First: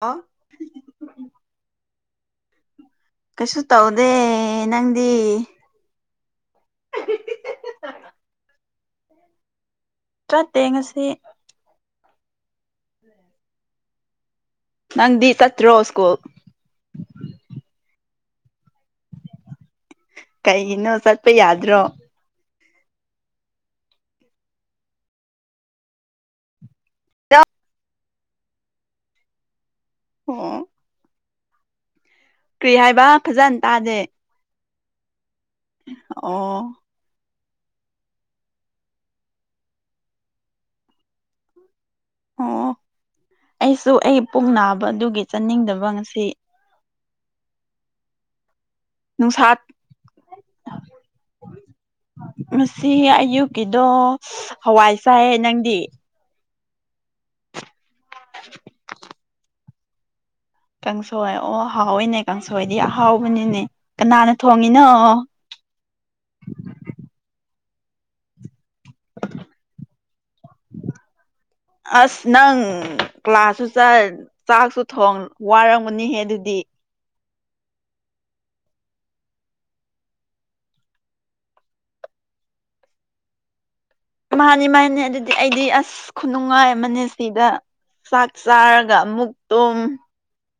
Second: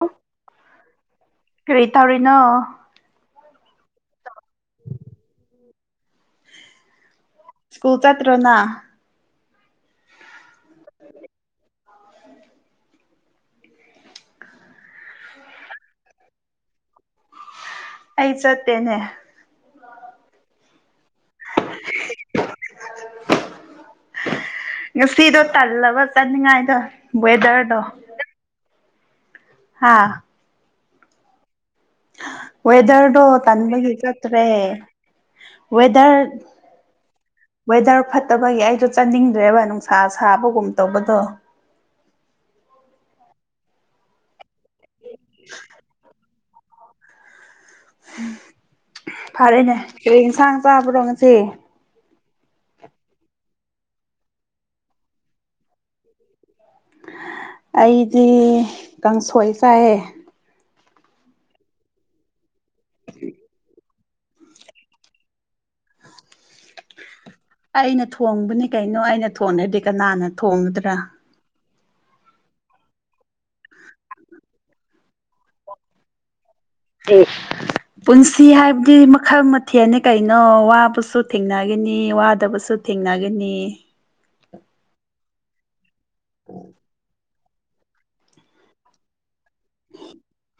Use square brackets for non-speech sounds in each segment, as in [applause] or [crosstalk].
ꯑ ꯇꯥꯔꯤꯅꯣ ꯀꯩꯁꯨ ꯇꯧꯗꯦ ꯅꯪꯗꯤ ꯁ꯭ꯀꯨꯜ ꯆ꯭ꯔꯣꯅꯥ ꯆ ꯊꯦꯡꯉꯁꯤ [unintelligible] ꯅꯪꯗꯤ ꯆꯠꯇ꯭ꯔꯣ ꯁ꯭ꯀꯨꯜ ꯑꯩ ꯆꯠꯇꯦꯅꯦ ꯀꯩꯒꯤꯅꯣ ꯆꯠꯄ ꯌꯥꯗ꯭ꯔꯣ [unintelligible] ꯉꯁꯤꯗꯣ ꯇꯜꯂꯒ ꯆꯟꯅꯤꯡꯉꯥꯏꯗꯣ ꯋꯦꯗꯔꯗꯣ ꯍꯥꯥ ꯑꯣ ꯀ꯭ꯔꯤ ꯍꯥꯏꯕ ꯋꯦꯗꯔꯗꯨ ꯐꯖꯅ ꯇꯟꯒ ꯇꯥꯗꯦ ꯍꯔꯇ꯭ꯔꯦ ꯋꯦꯗꯔ ꯑꯣ ꯋꯦꯗꯔ ꯐꯠꯇꯕꯒꯤ ꯑꯩꯁꯨ ꯆꯥꯅꯤꯡꯗ꯭ꯔꯦꯕ ꯅꯨꯡꯁꯥ ꯁꯥꯕꯒꯨꯝ ꯇꯧꯕꯗꯣ ꯑꯣ ꯑꯩꯁꯨ ꯑꯩ ꯄꯨꯡ ꯅꯥꯕ ꯑꯗꯨꯒꯤ ꯆꯠꯅꯤꯡꯗꯕ ꯉꯁꯤ ꯅꯨꯡꯁꯥ ꯐꯔꯦꯅꯦ ꯀꯔꯤ ꯏꯟꯁꯥꯡ ꯆꯥꯕ꯭ꯔꯣ ꯉꯁꯤꯦ ꯉꯁꯤ ꯑꯌꯨꯛꯀꯤꯗꯣ ꯍꯋꯥꯏ ꯆꯥꯏ ꯅꯪꯗꯤ ꯑꯩꯗꯤ ꯀꯥꯡꯁꯣꯏ ꯆꯥꯏꯑꯦ ꯀꯥꯡꯁꯣꯏ ꯑꯣ ꯍꯥꯎꯋꯏꯅꯦ ꯀꯥꯡꯁꯣꯏꯗꯤ ꯑꯍꯥꯎꯕꯅꯤꯅꯦ ꯀꯅꯥꯅ ꯊꯣꯡꯉꯤꯅꯣ ꯑꯩꯅ ꯊꯣꯡꯕꯅꯤ ꯀꯩꯅꯣ ꯑꯩꯅ ꯊꯣꯡꯉꯗꯤ ꯀꯅꯥꯅ ꯊꯣꯡꯒꯗ꯭ꯔꯥ ꯑꯁ ꯅꯪ ꯀ꯭ꯂꯥꯁꯁꯨ ꯆꯥꯛꯁꯨ ꯊꯣꯡ ꯋꯥꯔꯝꯒꯅꯤꯍꯦ ꯑꯗꯨꯗꯤ [unintelligible] [inaudible] ꯄꯨꯟꯁꯤ ꯍꯥꯏꯕꯗꯤ ꯃꯈꯜ ꯃꯊꯦꯜꯅꯤ ꯀꯩꯅꯣ ꯋꯥꯕꯁꯨ ꯊꯦꯡꯅꯒꯅꯤ ꯋꯥꯗꯕꯁꯨ ꯊꯦꯡꯅꯒꯅꯤ ꯃꯥꯅꯤ ꯃꯥꯅꯤ ꯑꯗꯨꯗꯤ ꯑꯩꯗꯤ ꯑꯁ ꯈꯨꯅꯨꯡꯉꯥꯏ ꯑꯃꯅꯦ ꯁꯤꯗ ꯆꯥꯛ ꯆꯥꯔꯒ ꯑꯃꯨ ꯇꯨꯝ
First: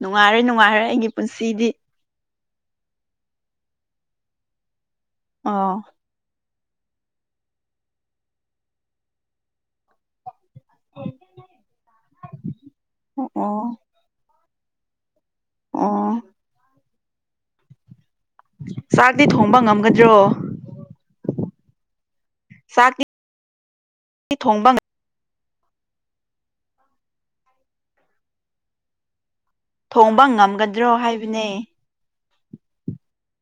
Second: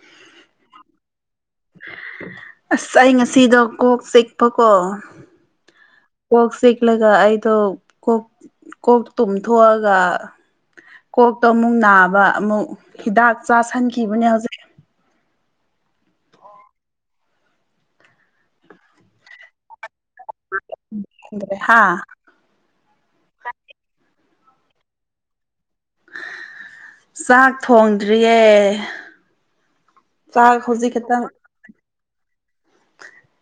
ꯅꯨꯡꯉꯥꯏꯔꯦ ꯅꯨꯡꯉꯥꯏꯔꯦ ꯑꯩꯒꯤ ꯄꯨꯟꯁꯤꯗꯤ ꯑꯁ ꯑꯩ ꯉꯁꯤꯗꯣ ꯀꯣꯛ ꯆꯤꯛꯄ ꯀꯣ ꯑꯥ ꯀꯣꯛ ꯆꯤꯛꯂꯒ ꯑꯩꯗꯣ ꯀꯣꯛ ꯀꯣꯛ ꯇꯨꯝꯊꯣꯛꯑꯒ ꯀꯣꯛꯇꯣ ꯑꯃꯨꯛ ꯅꯥꯕ ꯑꯃꯨꯛ ꯑꯣ ꯍꯤꯗꯥꯛ ꯑꯣ ꯆꯥꯥꯁꯟꯈꯤꯕꯅꯦ ꯍꯧꯖꯤꯛ ꯑꯣ ꯆꯥꯛꯇꯤ ꯊꯣꯡꯕ ꯉꯝ ꯗ꯭ꯔꯣ ꯈꯪꯗ꯭ꯔꯦ ꯍꯥ ꯁꯥꯀꯤ [inaudible] ꯑꯩ ꯊꯣꯡꯕ ꯉ ꯆꯥꯛ ꯊꯣꯡꯗ꯭ꯔꯤꯌꯦ ꯊꯣꯡꯕ ꯆꯥꯛ ꯉꯝꯒꯗ꯭ꯔꯣ ꯍꯧꯖꯤꯛ ꯈꯛꯇꯪ ꯍꯥꯏꯕꯅꯦ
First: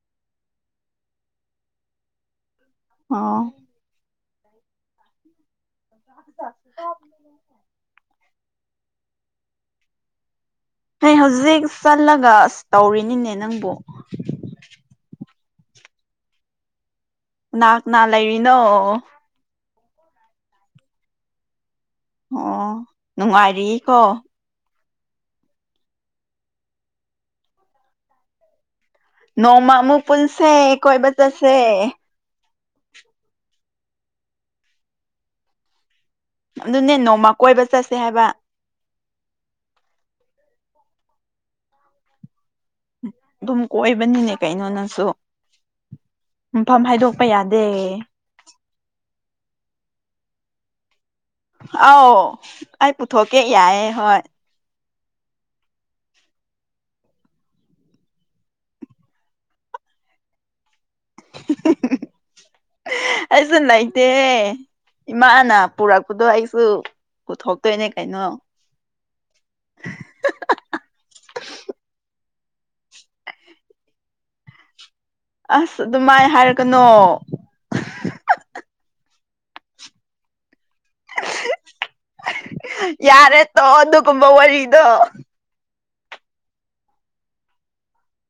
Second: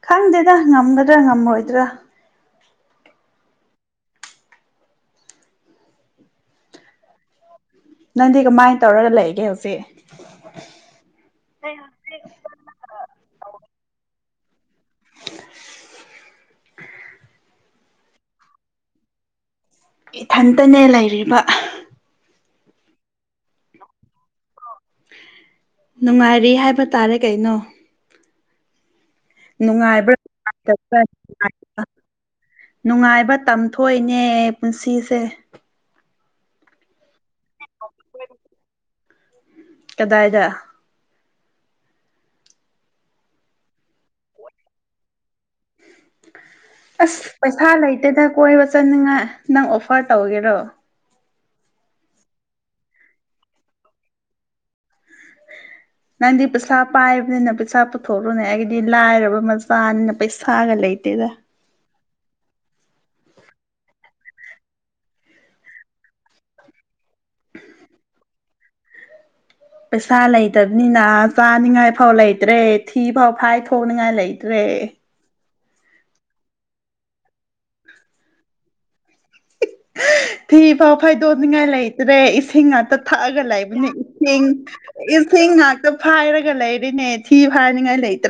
ꯈꯪꯗꯦꯗ ꯉꯝꯒꯗ꯭ꯔꯥ ꯉꯝꯃꯣꯏꯗ꯭ꯔꯥ ꯑꯣꯥ ꯅꯪꯗꯤ ꯀꯃꯥꯏꯅ ꯇꯧꯔꯒ ꯂꯩꯒꯦ ꯍꯧꯖꯤꯛ ꯍ ꯍꯧꯖꯤꯛ ꯆꯠꯂꯒ ꯑꯁ ꯇꯧꯔꯤꯅꯤꯅꯦ ꯅꯪꯕꯨ ꯑꯣ ꯅꯥꯛꯅꯥ ꯂꯩꯔꯤꯅꯣ ꯏꯊꯟꯇꯅꯦ ꯂꯩꯔꯤꯕ ꯑꯣ ꯅꯨꯡꯉꯥꯏꯔꯤꯀꯣ ꯅꯨꯡꯉꯥꯏꯔꯤ ꯍꯥꯏꯕ ꯇꯥꯔꯦ ꯀꯩꯅꯣ ꯅꯣꯡꯃ ꯑꯃꯨꯛ ꯅꯨꯡꯉꯥꯏꯕ꯭ꯔꯥ ꯄꯨꯟꯁꯦ ꯀꯣꯏꯕ ꯆꯠꯁꯦ ꯅꯨꯡꯉꯥꯏꯕ ꯇꯝꯊꯣꯛꯏꯅꯦ ꯄꯨꯟꯁꯤꯁꯦ ꯑꯗꯨꯅꯦ ꯅꯣꯡꯃ ꯀꯣꯏꯕ ꯆꯠꯁꯦ ꯍꯥꯏꯕ ꯀꯗꯥꯏꯗ ꯑꯗꯨꯝ ꯀꯣꯏꯕꯅꯤꯅꯦ ꯀꯩꯅꯣꯅꯁꯨ ꯑꯁ ꯌꯥꯗꯦ ꯄꯩꯁꯥ ꯂꯩꯇꯦꯗ ꯀꯣꯏꯕ ꯆꯠꯅꯤꯡꯉꯥꯏ ꯅꯪ ꯑꯣꯐꯔ ꯇꯧꯒꯦꯔꯣ ꯑꯥꯎ ꯑꯩ ꯄꯨꯊꯣ ꯀꯦ ꯌꯥꯏ ꯍꯣꯏ [unintelligible] [inaudible] ꯅꯪꯗꯤ ꯄꯩꯁꯥ ꯄꯥꯏꯕꯅꯤꯅ ꯄꯩꯁꯥ ꯄꯨꯊꯣꯛꯂꯣꯅꯦ ꯑꯩꯒꯤꯗꯤ ꯂꯥꯏꯔꯕ ꯃꯆꯥꯅꯤꯅ ꯄꯩꯁꯥꯒ ꯂꯩꯇ ꯠꯇꯦꯗ [unintelligible] [inaudible] ꯑꯩꯁ ꯅꯥꯏꯇ ꯏꯃꯥꯅ ꯄꯨꯔꯛꯄꯗꯣ ꯑꯩꯁꯨ ꯄꯨꯊꯣꯛꯇꯣꯏꯅꯦ ꯀꯩꯅꯣ ꯄꯩꯁꯥ ꯂꯩꯇꯕꯅꯤꯅ ꯆꯥꯅꯤꯉꯥꯏ ꯐꯥꯎ ꯂꯩ ꯂꯩꯇ꯭ꯔꯦ ꯊꯤ ꯐꯥꯎ ꯐꯥꯏ ꯊꯣꯡꯅꯤꯡꯉꯥꯏ ꯂꯩꯇ꯭ꯔꯦ ꯑꯁ ꯑꯗꯨꯃꯥꯏ ꯍꯥꯏꯔꯛꯀꯅꯣ ꯐꯤ ꯐꯥꯎ ꯐꯥꯏꯗꯣꯟꯅꯤꯉꯥꯏ ꯂꯩꯇ꯭ꯔꯦ ꯏꯁꯤꯡ ꯉꯥꯛꯇ ꯌꯥꯔꯦ ꯊꯛꯑꯒ ꯇꯣ ꯂꯩꯕꯅꯦ ꯑꯗꯨꯒꯨꯝꯕ ꯏꯁꯤꯡ ꯋꯥꯔꯤꯗꯣ ꯏꯁꯤꯡ ꯞ ꯐꯥꯏꯔꯒ ꯂꯩꯔꯤꯅꯦ ꯊꯤ ꯐꯥꯏꯅꯤꯡꯉꯥꯏ ꯂꯩꯦ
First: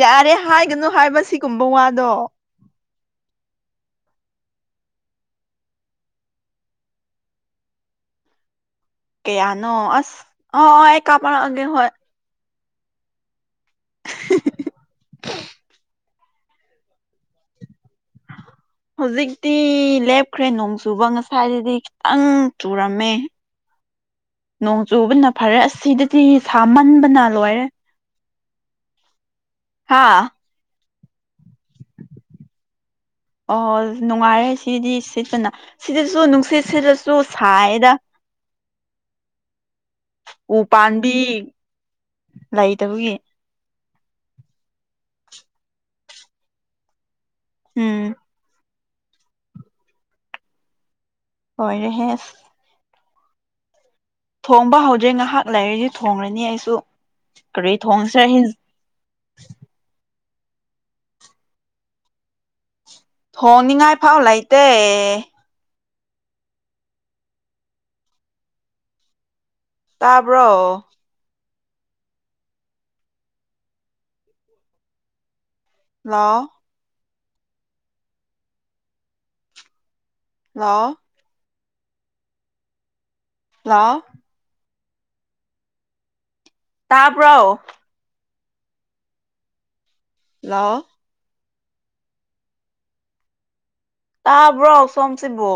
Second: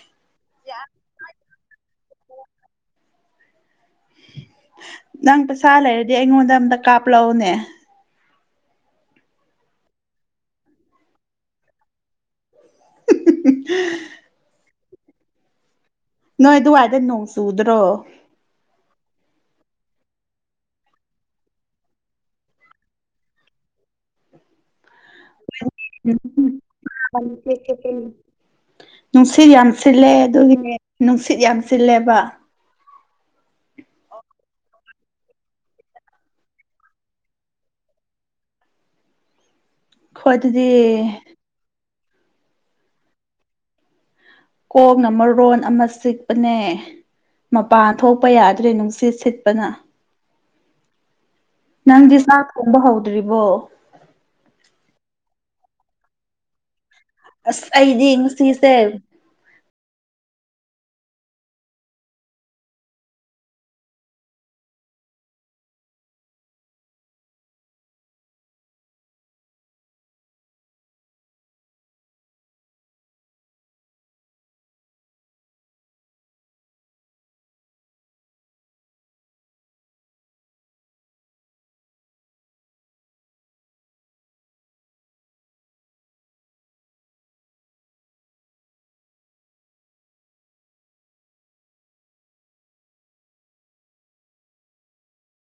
ꯌꯥꯔꯦ ꯍꯥꯏꯒꯅꯨ ꯍꯥꯏꯕ ꯁꯤꯒꯨꯝꯕ ꯋꯥꯗꯣ ꯅꯪ ꯄꯩꯁꯥ ꯂꯩꯔꯗꯤ ꯑꯩꯉꯣꯟꯗ ꯑꯝꯇ ꯀꯥꯞꯂꯛꯎꯅꯦ ꯀꯌꯥꯅꯣ ꯑ ꯑ ꯑꯦꯥꯄ ꯑꯦ ꯍꯣꯏ [inaudible] [unintelligible] [unintelligible] [inaudible] ꯅꯣꯏ ꯑꯗꯨꯋꯥꯏꯗ ꯅꯣꯡ ꯆꯨꯗ꯭ꯔꯣ ꯍꯧꯖꯤꯛꯇꯤ ꯂꯦꯞꯈ꯭ꯔꯦ ꯅꯣꯡ ꯆꯨꯕ ꯉꯁꯥꯏꯗꯗꯤ ꯈꯤꯇꯪ ꯆꯨꯔꯝꯃꯦ [unintelligible] [inaudible] ꯅꯣꯡ ꯆꯨꯕꯅ ꯐꯔꯦ ꯑꯁꯤꯗꯗꯤ ꯁꯥꯃꯟꯕꯅ ꯂꯣꯏꯔꯦ ꯅꯨꯡꯁꯤꯠ ꯌꯥꯝꯁꯤꯜꯂꯦ ꯍꯥ ꯑꯗꯨꯒꯤꯅꯦ ꯅꯨꯡꯁꯤꯠ ꯌꯥꯝ ꯁꯤꯜꯂꯦꯕ ꯑꯣ ꯅꯨꯡꯉꯥꯏꯔꯦ ꯁꯤꯗꯤ ꯁꯤꯠꯄꯅ ꯁꯤꯗꯁꯨ ꯅꯨꯡꯁꯤꯠ ꯁꯤꯗꯁꯨ ꯁꯥꯏꯗ ꯎ ꯑꯩꯈꯣꯏꯗꯗꯤ ꯄꯥꯟꯝꯕꯤ ꯂꯩꯇꯕꯒꯤ ꯀꯣꯛꯅ ꯃꯔꯣꯟ ꯑꯃ ꯆꯤꯛꯄꯅꯦ ꯃꯄꯥꯟ ꯎꯝ ꯊꯣꯛꯄ ꯌꯥꯗ꯭ꯔꯦ ꯅꯨꯡ ꯑꯁꯤ ꯁꯤꯠꯄꯅ ꯂꯣꯏꯔꯦꯍꯦ ꯅꯪꯗꯤ ꯁꯥ ꯑꯁ ꯊꯣꯡꯕ ꯍꯧꯗ꯭ꯔꯤꯕꯣ ꯊꯣꯡꯕ ꯍꯧꯗ꯭ꯔꯦ ꯉꯥꯏꯍꯥꯛ ꯂꯩꯥꯏꯔꯤꯗꯤ ꯊꯣꯡꯉꯅꯤ ꯑꯩꯁꯨ ꯑꯁ ꯀꯔꯤ ꯊ ꯑꯩꯗꯤ ꯍꯣꯡꯁꯍꯤ ꯉꯁꯤꯁꯦ ꯊꯣꯡꯅꯤꯡꯉꯥꯏ ꯐꯥꯎ ꯂꯩꯇꯦ ꯇꯥꯕ꯭ꯔꯣ ꯂ ꯍ ꯂ ꯇꯄ ꯍꯜꯂꯣ ꯇꯥ ꯄꯨ꯭ꯔ ꯑꯣꯁꯝꯁꯤꯕꯣ